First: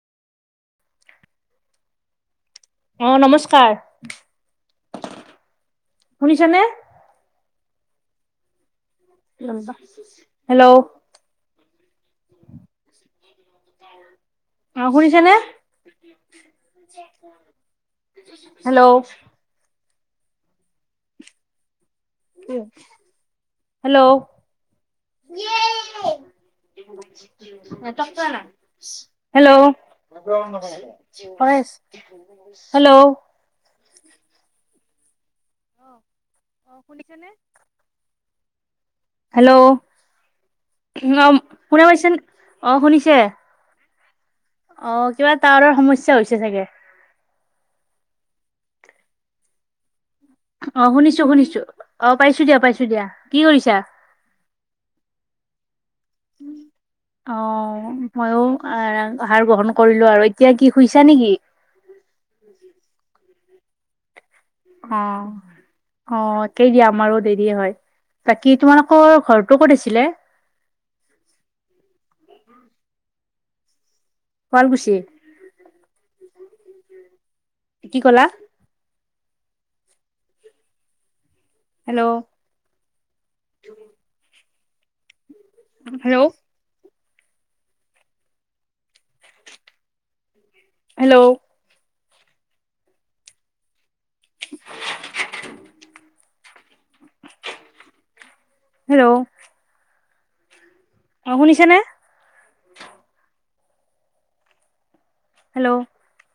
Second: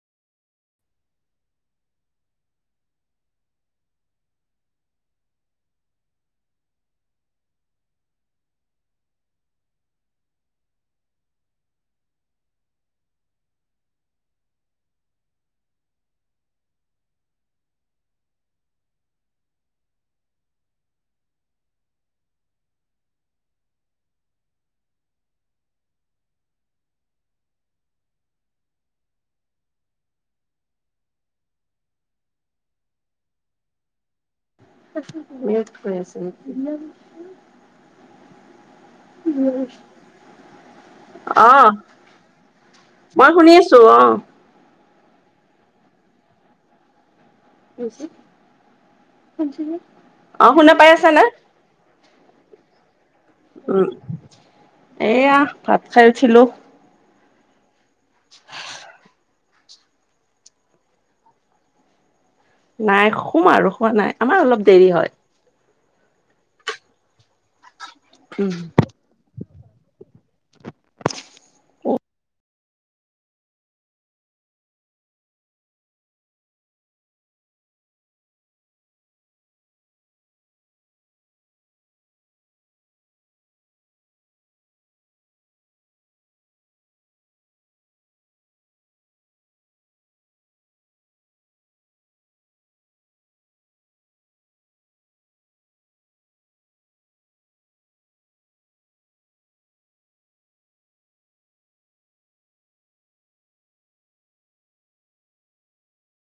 অহ নমস্কাৰ। শুনিচে নে? হেল্ল'। আহ শুনিছে নে? হেল্ল'। হেল্ল'। [inaudible] [unintelligible] হেল্ল'। কৰি আছে। [unintelligible] হেল্ল' উম। অ অ' শুনা পাইছে অ শুনিছে মই শুনি আছো অ। অ' কিবা টাৱাৰৰ সমস্যা হৈছে চাগে। [unintelligible] অ' পাই আছা শুনিছো না? শুনিছো। অ পাইছো দিয়া, পাইছো দিয়া। কি কৰিছা? এইয়া ভাত খাই উঠিলোঁ। অ' ময়ো। আহাৰ গ্ৰহণ কৰিলো আৰু। এতিয়া কি শুইছা নেকি? নাই সোম আৰু সোৱা নাই। আমাৰ অলপ দেৰি অ হয়। অ একেই দিয়া আমাৰু দেৰি হয়। উম, বাকী তোমালোকৰ ঘৰৰতো ক'ত আছিলে? অ শুৱালকুছি কি কলা? হেল্ল'। হেল্ল'। হেল্ল'। [inaudible] হেল্ল'। অ', শুনিছেনে? হেল্ল'।